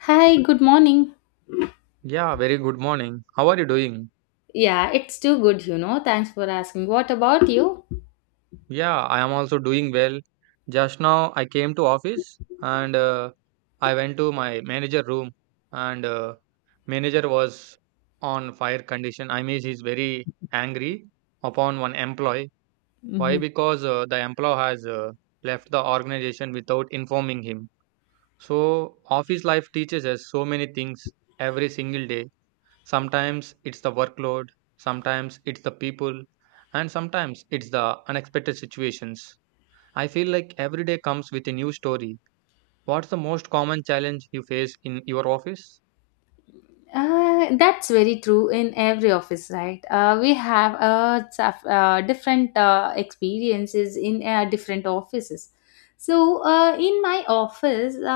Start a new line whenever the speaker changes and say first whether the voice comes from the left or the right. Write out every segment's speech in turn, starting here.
left: Hi, good morning.
right: Yeah, very good morning. How are you doing?
left: Yeah, it's too good, you know. Thanks for asking. What about you?
right: Yeah, I am also doing well. Just now I came to office and I went to my manager room and manager was on fire condition. I mean, he's very angry upon one employee. Why? Because the employee has left the organization without informing him. So office life teaches us so many things every single day. Sometimes it's the workload, sometimes it's the people, and sometimes it's the unexpected situations. I feel like every day comes with a new story. What's the most common challenge you face in your office?
left: That's very true in every office, right? We have different experiences in different offices. So, in my office, uh,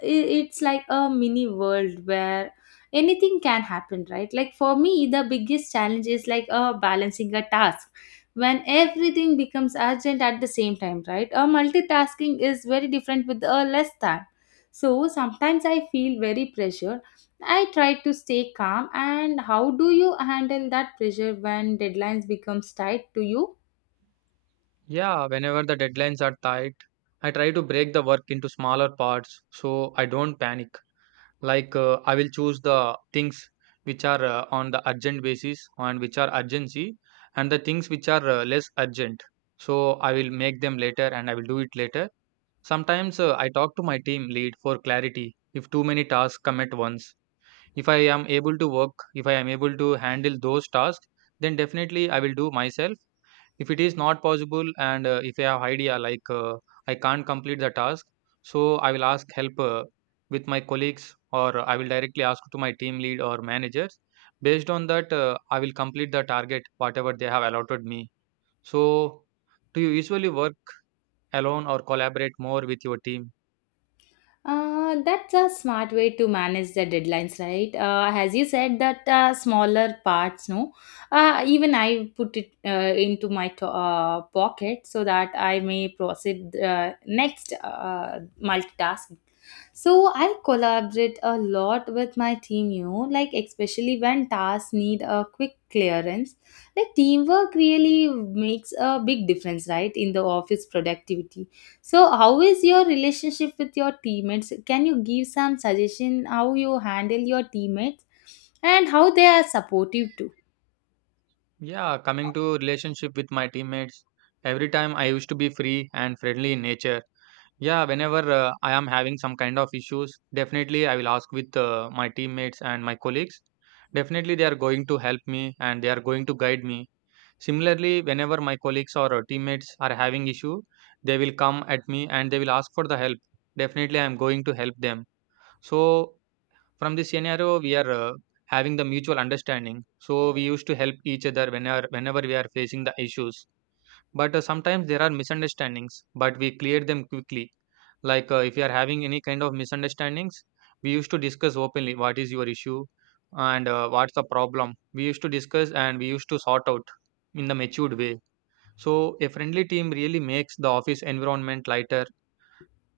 left: i- it's like a mini world where anything can happen, right? Like for me, the biggest challenge is like balancing a task when everything becomes urgent at the same time, right? Multitasking is very different with less time. So sometimes I feel very pressured. I try to stay calm. And how do you handle that pressure when deadlines becomes tight to you?
right: Yeah, whenever the deadlines are tight, I try to break the work into smaller parts so I don't panic. I will choose the things which are on the urgent basis and which are urgency, and the things which are less urgent. So, I will make them later and I will do it later. Sometimes I talk to my team lead for clarity if too many tasks come at once. If I am able to work, if I am able to handle those tasks, then definitely I will do myself. If it is not possible and if I have idea like I can't complete the task, so I will ask help with my colleagues or I will directly ask to my team lead or managers. Based on that, I will complete the target whatever they have allotted me. So, do you usually work alone or collaborate more with your team?
left: That's a smart way to manage the deadlines, right? As you said, that smaller parts, no. Even I put it into my pocket so that I may proceed next multitasking. So I collaborate a lot with my team, you know, like especially when tasks need a quick clearance. Like teamwork really makes a big difference, right, in the office productivity. So, how is your relationship with your teammates? Can you give some suggestion how you handle your teammates and how they are supportive too?
right: Yeah, coming to relationship with my teammates, every time I used to be free and friendly in nature. Yeah, whenever I am having some kind of issues, definitely I will ask with my teammates and my colleagues. Definitely they are going to help me and they are going to guide me. Similarly, whenever my colleagues or teammates are having issue, they will come at me and they will ask for the help. Definitely I am going to help them. So from this scenario, we are having the mutual understanding. So we used to help each other whenever we are facing the issues. But sometimes there are misunderstandings, but we clear them quickly. Like if you are having any kind of misunderstandings, we used to discuss openly what is your issue and what's the problem. We used to discuss and we used to sort out in the matured way. So a friendly team really makes the office environment lighter.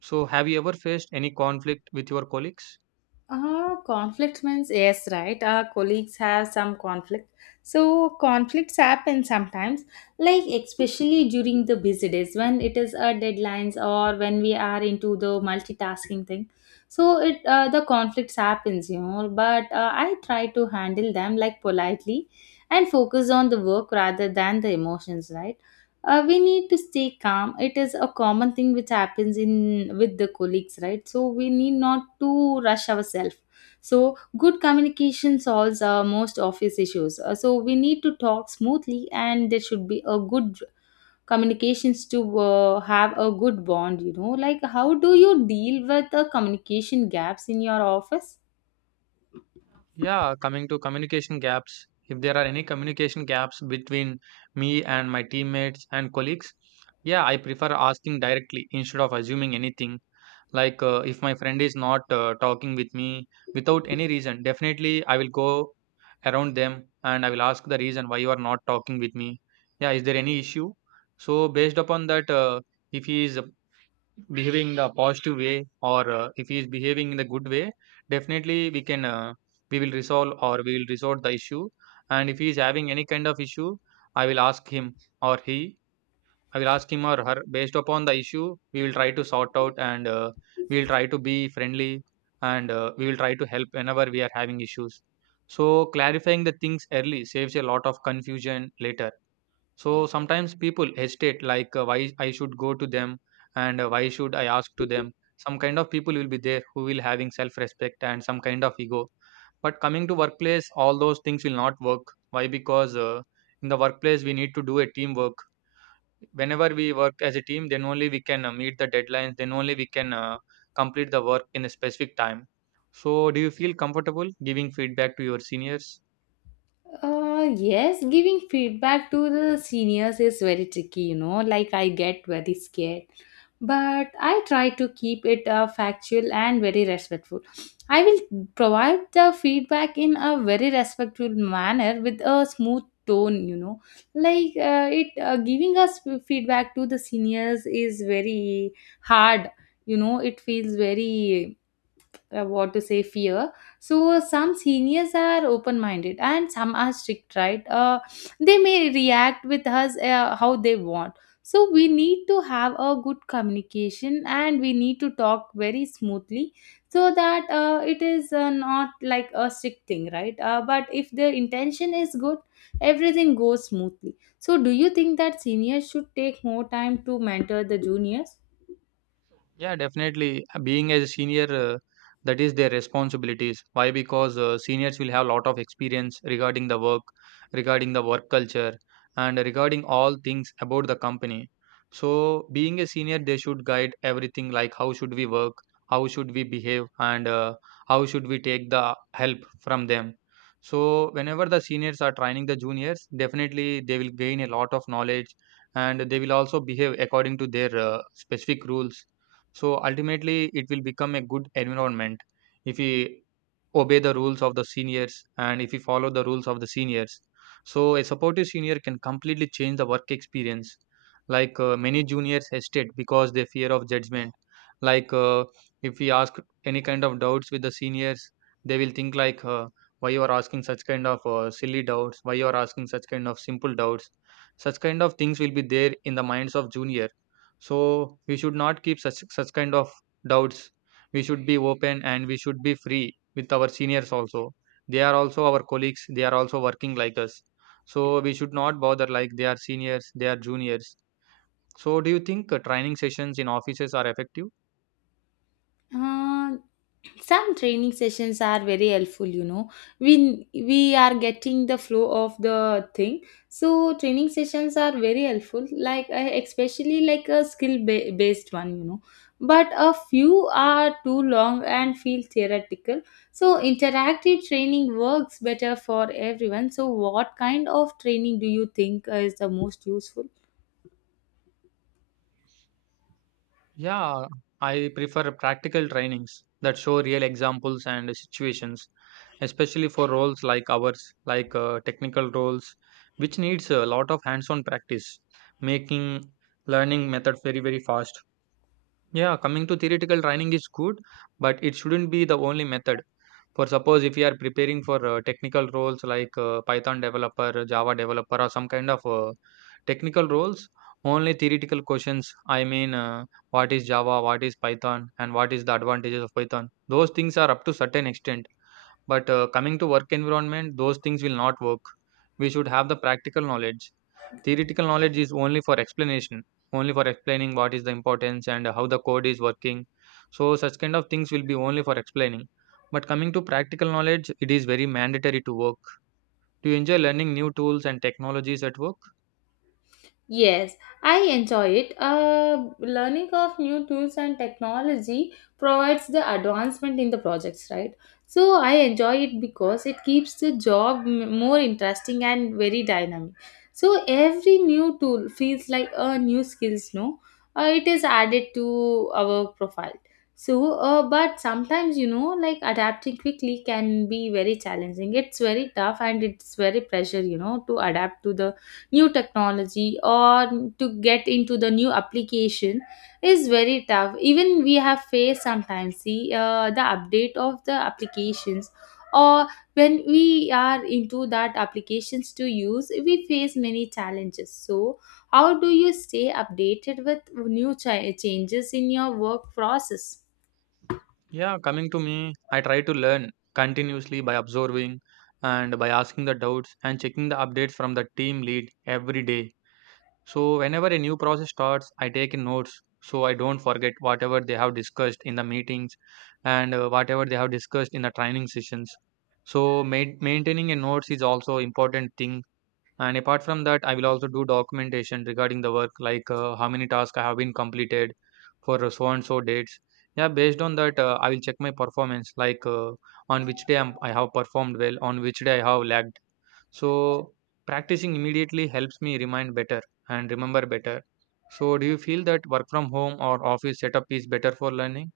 right: So have you ever faced any conflict with your colleagues?
left: Conflict means yes, right? Our colleagues have some conflict. So conflicts happen sometimes, like especially during the busy days when it is our deadlines or when we are into the multitasking thing. So it the conflicts happens, you know. But I try to handle them like politely and focus on the work rather than the emotions, right? We need to stay calm. It is a common thing which happens in with the colleagues, right? So we need not to rush ourselves. So good communication solves most office issues. So we need to talk smoothly and there should be a good communications to have a good bond, you know. Like how do you deal with the communication gaps in your office?
right: Yeah, coming to communication gaps, if there are any communication gaps between me and my teammates and colleagues, yeah, I prefer asking directly instead of assuming anything. Like if my friend is not talking with me without any reason, definitely I will go around them and I will ask the reason why you are not talking with me. Yeah, is there any issue? So based upon that, if he is behaving in the positive way or if he is behaving in the good way, definitely we will resolve or we will resolve the issue. And if he is having any kind of issue, I will ask him or he. I will ask him or her based upon the issue. We will try to sort out and we will try to be friendly and we will try to help whenever we are having issues. So clarifying the things early saves a lot of confusion later. So sometimes people hesitate, like why I should go to them and why should I ask to them. Some kind of people will be there who will having self-respect and some kind of ego. But coming to workplace, all those things will not work. Why? Because in the workplace we need to do a teamwork. Whenever we work as a team, then only we can meet the deadlines. Then only we can complete the work in a specific time. So, do you feel comfortable giving feedback to your seniors?
left: Yes, giving feedback to the seniors is very tricky, you know. Like, I get very scared but I try to keep it factual and very respectful. I will provide the feedback in a very respectful manner with a smooth tone, you know. Like it giving us feedback to the seniors is very hard, you know. It feels very what to say, fear. So some seniors are open minded and some are strict, right? They may react with us how they want. So we need to have a good communication and we need to talk very smoothly, so that it is not like a strict thing, right? But if the intention is good, everything goes smoothly. So do you think that seniors should take more time to mentor the juniors?
right: Yeah, definitely. Being as a senior, that is their responsibilities. Why? Because seniors will have a lot of experience regarding the work culture, and regarding all things about the company. So, being a senior, they should guide everything like how should we work, how should we behave, and how should we take the help from them. So, whenever the seniors are training the juniors, definitely they will gain a lot of knowledge and they will also behave according to their specific rules so ultimately, it will become a good environment if we obey the rules of the seniors and if we follow the rules of the seniors. So a supportive senior can completely change the work experience. Like many juniors hesitate because they fear of judgment. Like if we ask any kind of doubts with the seniors, they will think like, "Why you are asking such kind of silly doubts? Why you are asking such kind of simple doubts?" Such kind of things will be there in the minds of junior. So we should not keep such kind of doubts. We should be open and we should be free with our seniors also. They are also our colleagues. They are also working like us. So we should not bother like they are seniors, they are juniors. So do you think training sessions in offices are effective?
left: uh, some training sessions are very helpful, you know. We are getting the flow of the thing. So training sessions are very helpful, like especially like a based one, you know. But a few are too long and feel theoretical. So interactive training works better for everyone. So what kind of training do you think is the most useful?
right: Yeah, I prefer practical trainings that show real examples and situations, especially for roles like ours, like technical roles, which needs a lot of hands-on practice, making learning method very, very fast. Yeah, coming to theoretical training is good, but it shouldn't be the only method. For suppose if you are preparing for technical roles like Python developer, Java developer, or some kind of technical roles, only theoretical questions. I mean, what is Java, what is Python, and what is the advantages of Python? Those things are up to certain extent. But coming to work environment, those things will not work. We should have the practical knowledge. Theoretical knowledge is only for explanation, only for explaining what is the importance and how the code is working. So such kind of things will be only for explaining. But coming to practical knowledge, it is very mandatory to work. Do you enjoy learning new tools and technologies at work?
left: Yes, I enjoy it. Learning of new tools and technology provides the advancement in the projects, right? So I enjoy it because it keeps the job more interesting and very dynamic. So every new tool feels like a new skills, no? It is added to our profile. So, but sometimes you know, like adapting quickly can be very challenging. It's very tough and it's very pressure, you know, to adapt to the new technology or to get into the new application is very tough. Even we have faced sometimes, see the update of the applications or when we are into that applications to use, we face many challenges. So how do you stay updated with new changes in your work process?
right: Yeah, coming to me, I try to learn continuously by observing and by asking the doubts and checking the updates from the team lead every day. So, whenever a new process starts, I take in notes so I don't forget whatever they have discussed in the meetings and whatever they have discussed in the training sessions. So, maintaining a notes is also important thing. And apart from that, I will also do documentation regarding the work, like how many tasks I have been completed for so and so dates. Yeah, based on that, I will check my performance, like on which day I have performed well, on which day I have lagged so, practicing immediately helps me remind better and remember better. So, do you feel that work from home or office setup is better for learning?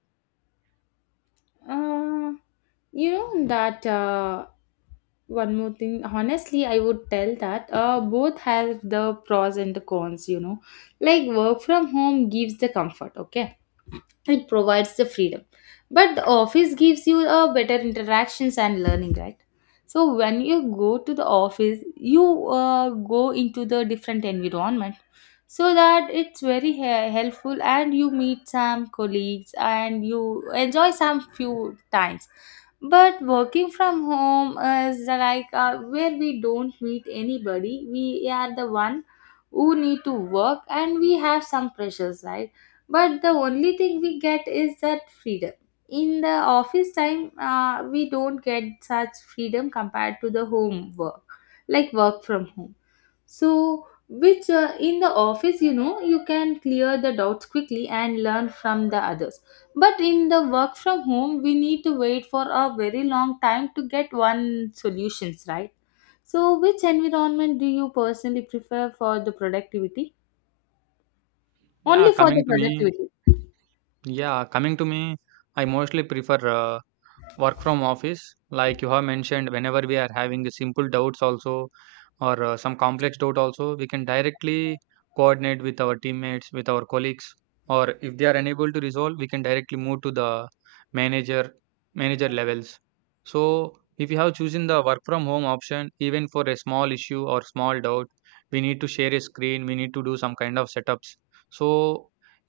left: Uh, you know that One more thing, honestly I would tell that both have the pros and the cons, you know. Like work from home gives the comfort, okay. It provides the freedom, but the office gives you a better interactions and learning, right? So when you go to the office, you go into the different environment, so that it's very helpful and you meet some colleagues and you enjoy some few times. But working from home is like where we don't meet anybody. We are the one who need to work and we have some pressures, right? But the only thing we get is that freedom. In the office time we don't get such freedom compared to the home work, like work from home. So which in the office, you know, you can clear the doubts quickly and learn from the others. But in the work from home, we need to wait for a very long time to get one solutions, right? So which environment do you personally prefer for the productivity?
right: Yeah,
left: Only for
right: coming
left: the
right: to me,
left: productivity.
right: yeah, coming to me, I mostly prefer work from office like you have mentioned whenever we are having the simple doubts also or some complex doubt also we can directly coordinate with our teammates with our colleagues or if they are unable to resolve we can directly move to the manager manager levels so if you have chosen the work from home option even for a small issue or small doubt we need to share a screen we need to do some kind of setups so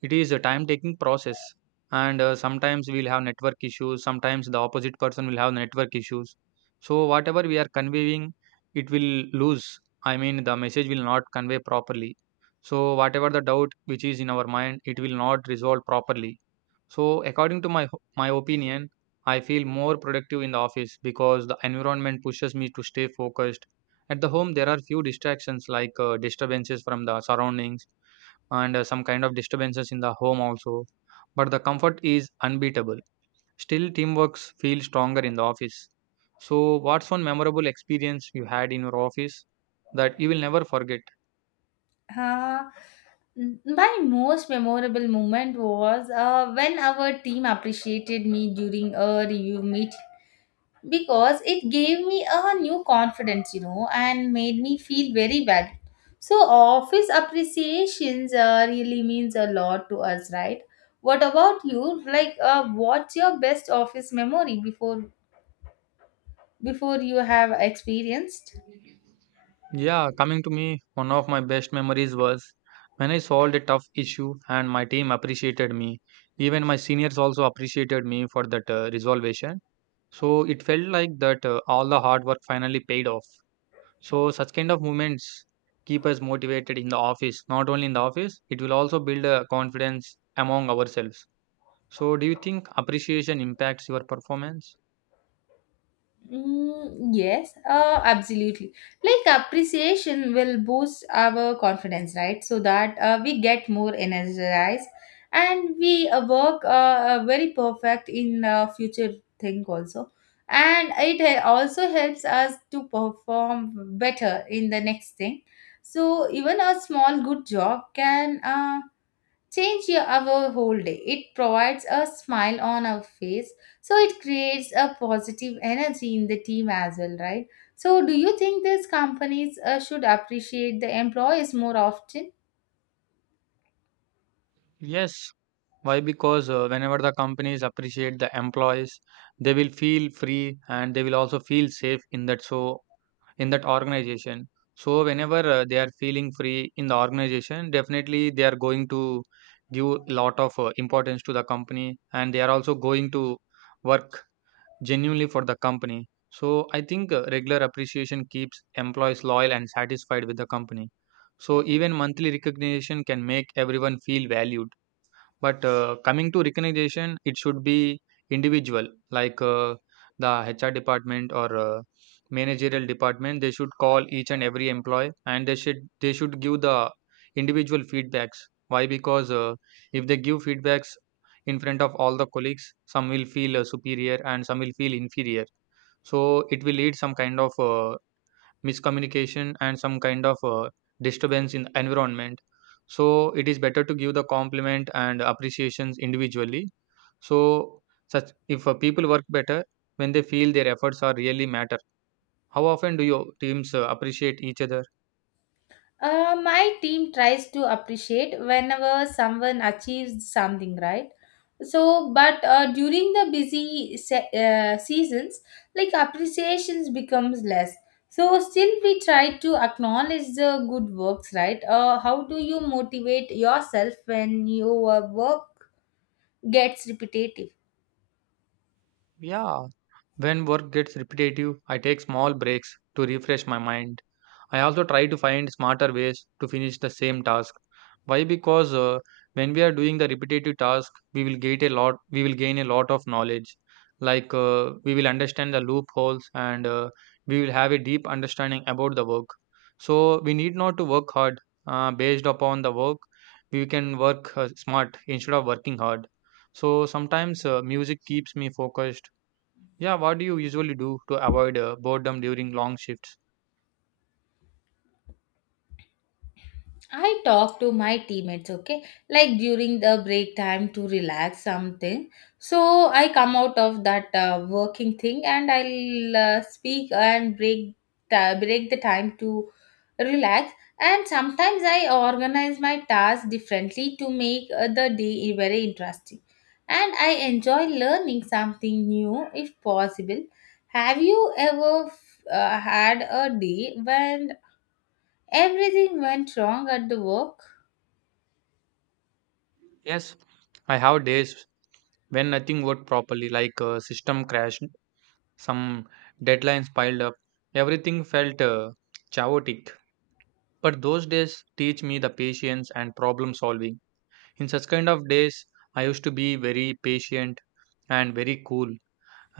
right: it is a time taking process and, sometimes we'll have network issues, sometimes the opposite person will have network issues. So whatever we are conveying, it will lose. I mean, the message will not convey properly. So whatever the doubt which is in our mind, it will not resolve properly. So according to my opinion, I feel more productive in the office because the environment pushes me to stay focused. At the home, there are few distractions like disturbances from the surroundings and some kind of disturbances in the home also but the comfort is unbeatable. Still, teamwork feels stronger in the office. So, what's one memorable experience you had in your office that you will never forget?
left: Uh, my most memorable moment was when our team appreciated me during a review meeting, because it gave me a new confidence, you know, and made me feel very valued. So, office appreciations really means a lot to us, right? What about you? Like, what's your best office memory before you have experienced?
right: Yeah, coming to me, one of my best memories was when I solved a tough issue and my team appreciated me. Even my seniors also appreciated me for that resolution. So, it felt like that all the hard work finally paid off. So such kind of movements keep us motivated in the office. Not only in the office, it will also build a confidence among ourselves. So do you think appreciation impacts your performance?
left: Mm, yes, absolutely. Like appreciation will boost our confidence, right? So that we get more energized and we work very perfect in future thing also. And it also helps us to perform better in the next thing. So even a small good job can change our whole day. It provides a smile on our face, so it creates a positive energy in the team as well, right? So, do you think these companies should appreciate the employees more often?
right: Yes. Why? Because whenever the companies appreciate the employees, they will feel free and they will also feel safe in that so in that organization. So whenever they are feeling free in the organization, definitely they are going to give lot of importance to the company, and they are also going to work genuinely for the company. So I think regular appreciation keeps employees loyal and satisfied with the company. So even monthly recognition can make everyone feel valued. But coming to recognition, it should be individual, like the HR department or managerial department. They should call each and every employee, and they should give the individual feedbacks. Why? Because if they give feedbacks in front of all the colleagues, some will feel superior and some will feel inferior. So it will lead some kind of miscommunication and some kind of disturbance in the environment. So it is better to give the compliment and appreciations individually. So such if people work better when they feel their efforts are really matter. How often do your teams appreciate each other?
left: My team tries to appreciate whenever someone achieves something, right? So, but during the seasons, like appreciations becomes less. So, still we try to acknowledge the good works, right? How do you motivate yourself when your work gets repetitive?
right: Yeah, when work gets repetitive, I take small breaks to refresh my mind. I also try to find smarter ways to finish the same task. Why? Because when we are doing the repetitive task, we will get a lot. We will gain a lot of knowledge. Like we will understand the loopholes, and we will have a deep understanding about the work. So we need not to work hard based upon the work. We can work smart instead of working hard. So sometimes music keeps me focused. Yeah, what do you usually do to avoid boredom during long shifts?
left: I talk to my teammates, okay, like during the break time to relax something. So I come out of that working thing and I'll speak and break break the time to relax. And sometimes I organize my tasks differently to make the day very interesting. And I enjoy learning something new if possible. Have you ever had a day when everything went wrong at the work?
right: Yes, I have days when nothing worked properly, like a system crashed, some deadlines piled up, everything felt chaotic. But those days teach me the patience and problem solving. In such kind of days, I used to be very patient and very cool,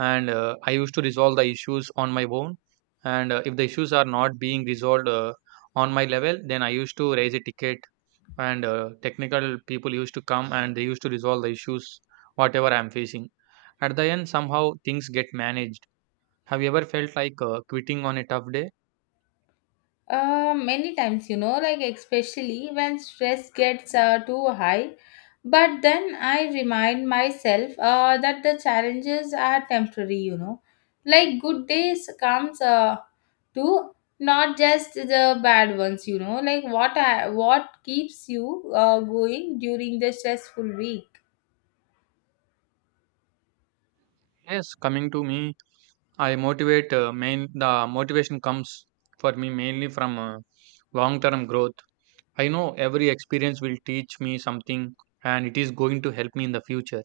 right: and I used to resolve the issues on my own. And if the issues are not being resolved on my level, then I used to raise a ticket, and technical people used to come and they used to resolve the issues whatever I'm facing. At the end, somehow things get managed. Have you ever felt like quitting on a tough day?
left: Many times, you know, like especially when stress gets too high. But then I remind myself that the challenges are temporary, you know. Like good days comes too, not just the bad ones, you know. Like what keeps you going during the stressful week?
right: Yes, coming to me, I motivate main the motivation comes for me mainly from long term growth. I know every experience will teach me something, and it is going to help me in the future.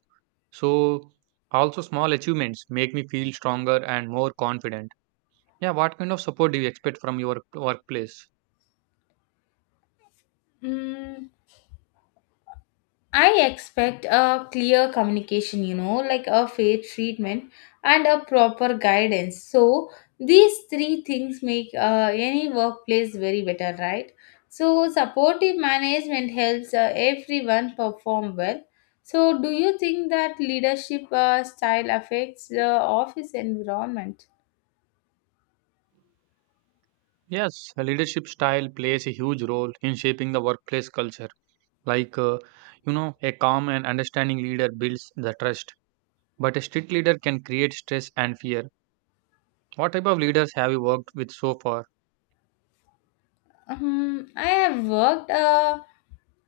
right: So also small achievements make me feel stronger and more confident. Yeah, what kind of support do you expect from your workplace?
left: Mm, I expect a clear communication, you know, like a fair treatment and a proper guidance. So these three things make any workplace very better, right? So supportive management helps everyone perform well. So do you think that leadership style affects the office environment?
right: Yes, a leadership style plays a huge role in shaping the workplace culture. Like uh, you know, a calm and understanding leader builds the trust. But a strict leader can create stress and fear. What type of leaders have you worked with so far?
left: I have worked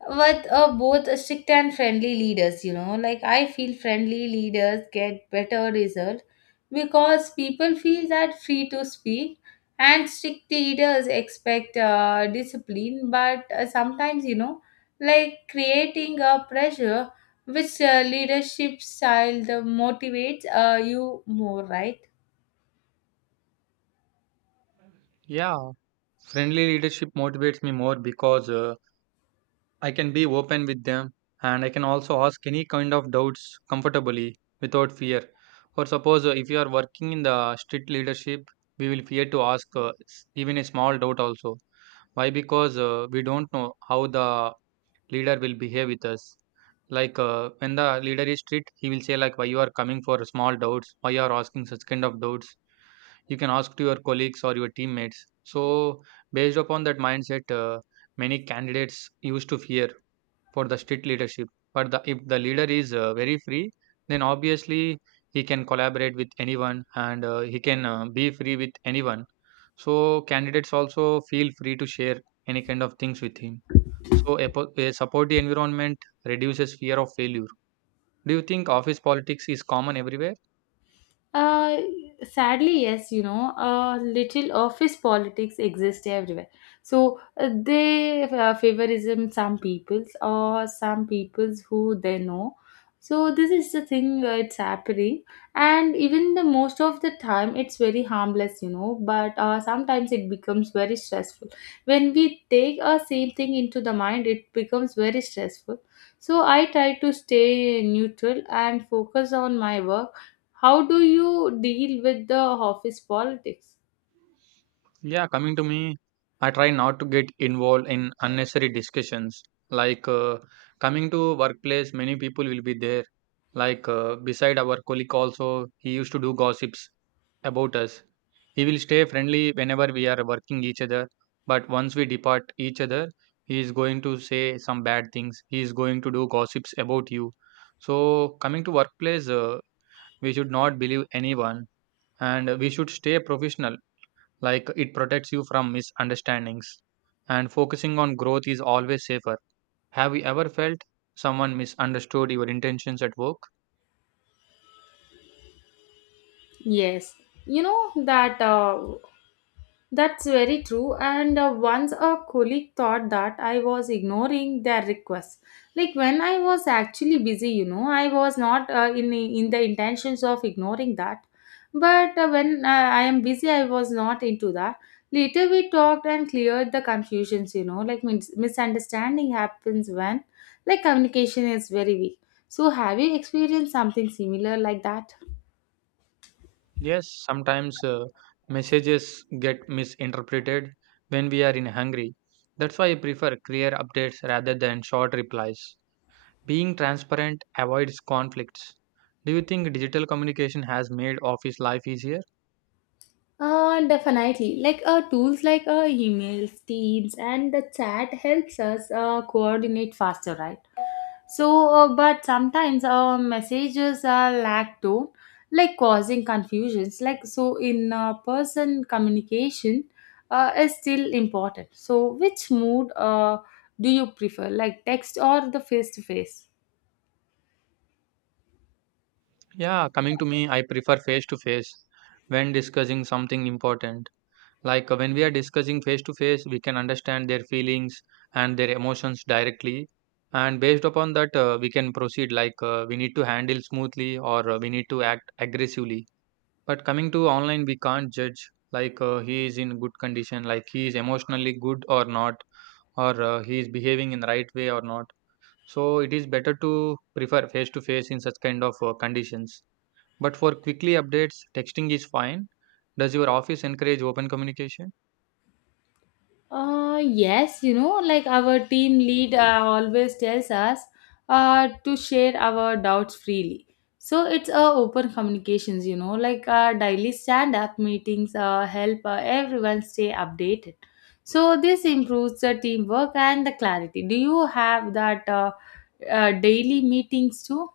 left: with both strict and friendly leaders, you know. Like, I feel friendly leaders get better result because people feel that free to speak, and strict leaders expect discipline, but sometimes, you know, like creating a pressure. Which leadership style the motivates you more, right?
right: Yeah, friendly leadership motivates me more because I can be open with them, and I can also ask any kind of doubts comfortably without fear. For suppose if you are working in the strict leadership, we will fear to ask even a small doubt also. Why? Because we don't know how the leader will behave with us. Like when the leader is strict, he will say like, why you are coming for small doubts, why you are asking such kind of doubts, you can ask to your colleagues or your teammates. So based upon that mindset, many candidates used to fear for the strict leadership. But if the leader is very free, then obviously he can collaborate with anyone, and he can be free with anyone. So candidates also feel free to share any kind of things with him. So a supportive environment reduces fear of failure. Do you think office politics is common everywhere?
left: Uh, Sadly, yes, you know, little office politics exist everywhere. So they favorism some peoples or some peoples who they know. So this is the thing it's happening, and even the most of the time it's very harmless, you know. But sometimes it becomes very stressful when we take a same thing into the mind. It becomes very stressful. So I try to stay neutral and focus on my work. How do you deal with the office politics?
right: Yeah, coming to me, I try not to get involved in unnecessary discussions. Like coming to workplace, many people will be there. Like beside our colleague also, he used to do gossips about us. He will stay friendly whenever we are working each other, but once we depart each other, he is going to say some bad things. He is going to do gossips about you. So coming to workplace, we should not believe anyone, and we should stay professional. Like it protects you from misunderstandings, and focusing on growth is always safer. Have you ever felt someone misunderstood your intentions at work?
left: Yes, you know that. That's very true. And once a colleague thought that I was ignoring their requests. Like when I was actually busy, you know, I was not in in the intentions of ignoring that. But when I am busy, I was not into that. Later we talked and cleared the confusions. You know, like misunderstanding happens when like communication is very weak. So have you experienced something similar like that?
right: Yes, sometimes messages get misinterpreted when we are in hungry. That's why I prefer clear updates rather than short replies. Being transparent avoids conflicts. Do you think digital communication has made office life easier?
left: Definitely. Like tools like emails, Teams, and the chat helps us coordinate faster, right? So, but sometimes messages are lack tone, like causing confusions. Like so, in person communication is still important. So, which mood do you prefer, like text or the face to face?
right: Yeah, coming to me, I prefer face to face when discussing something important. Like when we are discussing face to face, we can understand their feelings and their emotions directly. And based upon that, we can proceed like we need to handle smoothly or we need to act aggressively. But coming to online, we can't judge like he is in good condition, like he is emotionally good or not, or he is behaving in the right way or not. So it is better to prefer face to face in such kind of conditions. But for quickly updates, texting is fine. Does your office encourage open communication?
left: Yes, you know, like our team lead always tells us to share our doubts freely. So it's open communications, you know, like daily stand up meetings help everyone stay updated. So this improves the teamwork and the clarity. Do you have that daily meetings too?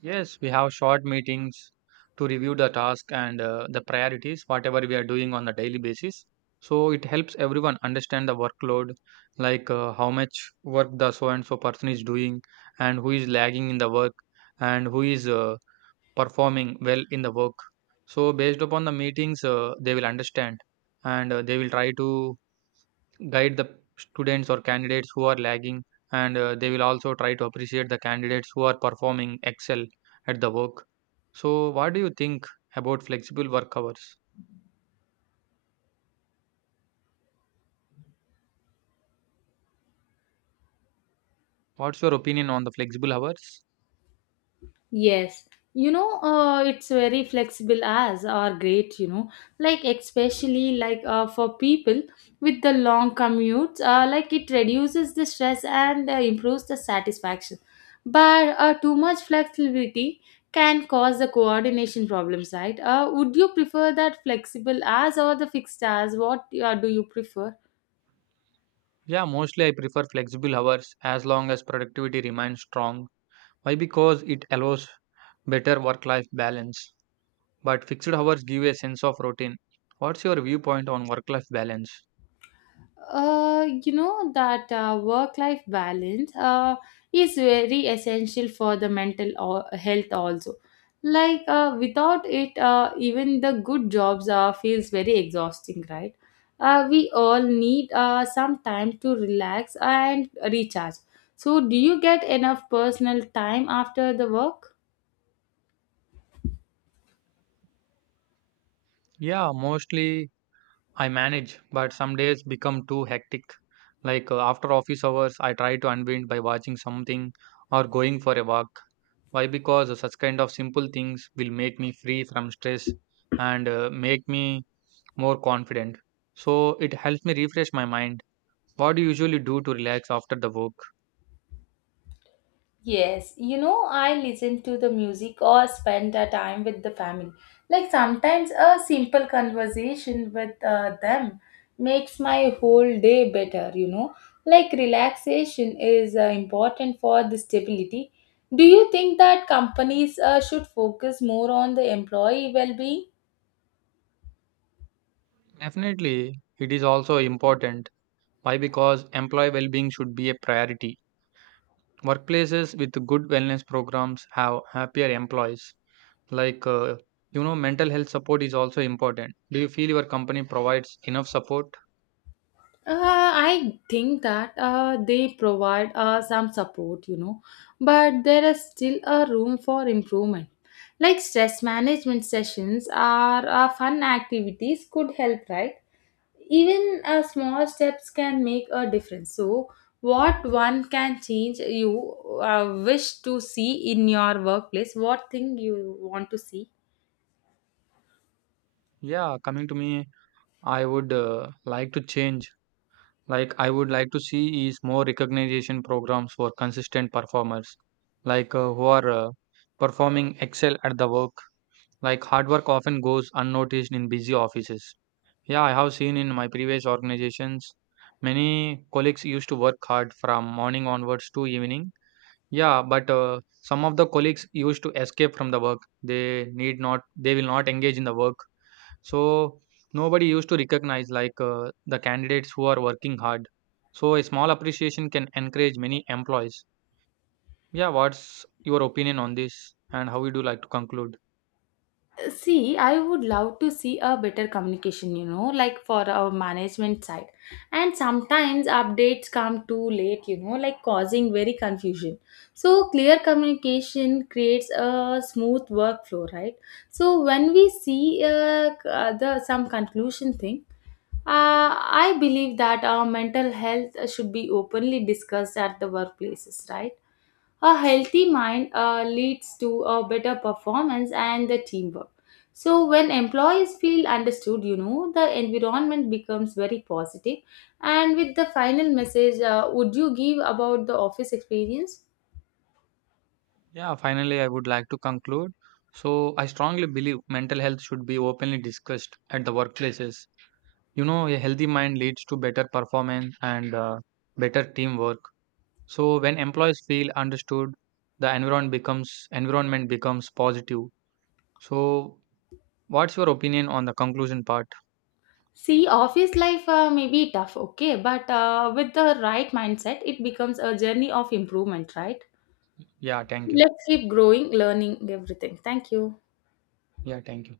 right: Yes, we have short meetings to review the task and the priorities, whatever we are doing on a daily basis. So it helps everyone understand the workload, like how much work the so and so person is doing, and who is lagging in the work, and who is performing well in the work. So based upon the meetings, they will understand, and they will try to guide the students or candidates who are lagging, and they will also try to appreciate the candidates who are performing excel at the work. So what do you think about flexible work hours? What's your opinion on the flexible hours?
left: Yes, you know, it's very flexible as are great, you know, like especially like for people with the long commutes, like it reduces the stress and improves the satisfaction. But too much flexibility can cause the coordination problems, right? Would you prefer that flexible as or the fixed as? What do you prefer?
right: Yeah, mostly I prefer flexible hours as long as productivity remains strong. Why? Because it allows better work life balance, but fixed hours give a sense of routine. What's your viewpoint on work life balance?
left: You know that Work-life balance is very essential for the mental health also. Like without it, even the good jobs feels very exhausting, right? We all need some time to relax and recharge. So, do you get enough personal time after the work?
right: Yeah, mostly I manage, but some days become too hectic. Like after office hours, I try to unwind by watching something or going for a walk. Why? Because such kind of simple things will make me free from stress and make me more confident. So it helps me refresh my mind. What do you usually do to relax after the work?
left: Yes, you know, I listen to the music or spend a time with the family. Like sometimes a simple conversation with them makes my whole day better, you know. Like relaxation is important for the stability. Do you think that companies should focus more on the employee well being?
right: Definitely, it is also important. Why? Because employee well being should be a priority. Workplaces with good wellness programs have happier employees. Like, uh, you know, mental health support is also important. Do you feel your company provides enough support?
left: I think that they provide some support, you know, but there is still a room for improvement. Like stress management sessions are fun activities could help, right? Even small steps can make a difference. So, what one can change you wish to see in your workplace? What thing you want to see?
right: Yeah, coming to me, I would like to change. Like, I would like to see is more recognition programs for consistent performers, like who are performing excel at the work. Like, hard work often goes unnoticed in busy offices. Yeah, I have seen in my previous organizations many colleagues used to work hard from morning onwards to evening. Yeah, but some of the colleagues used to escape from the work. They need not, they will not engage in the work. So nobody used to recognize like the candidates who are working hard. So a small appreciation can encourage many employees. Yeah, what's your opinion on this, and how would you like to conclude?
left: See, I would love to see a better communication, you know, like for our management side. And sometimes updates come too late, you know, like causing very confusion. So, clear communication creates a smooth workflow, right? So, when we see the some conclusion thing, I believe that our mental health should be openly discussed at the workplaces, right? A healthy mind leads to a better performance and the teamwork. So when employees feel understood, you know, the environment becomes very positive. And with the final message, would you give about the office experience?
right: Yeah, finally, I would like to conclude. So, I strongly believe mental health should be openly discussed at the workplaces. You know, a healthy mind leads to better performance and better teamwork. So, when employees feel understood, the environment becomes positive. So, what's your opinion on the conclusion part?
left: See, office life may be tough, okay, but with the right mindset, it becomes a journey of improvement, right?
right: Yeah, thank you.
left: Let's keep growing, learning everything. Thank you.
right: Yeah, thank you.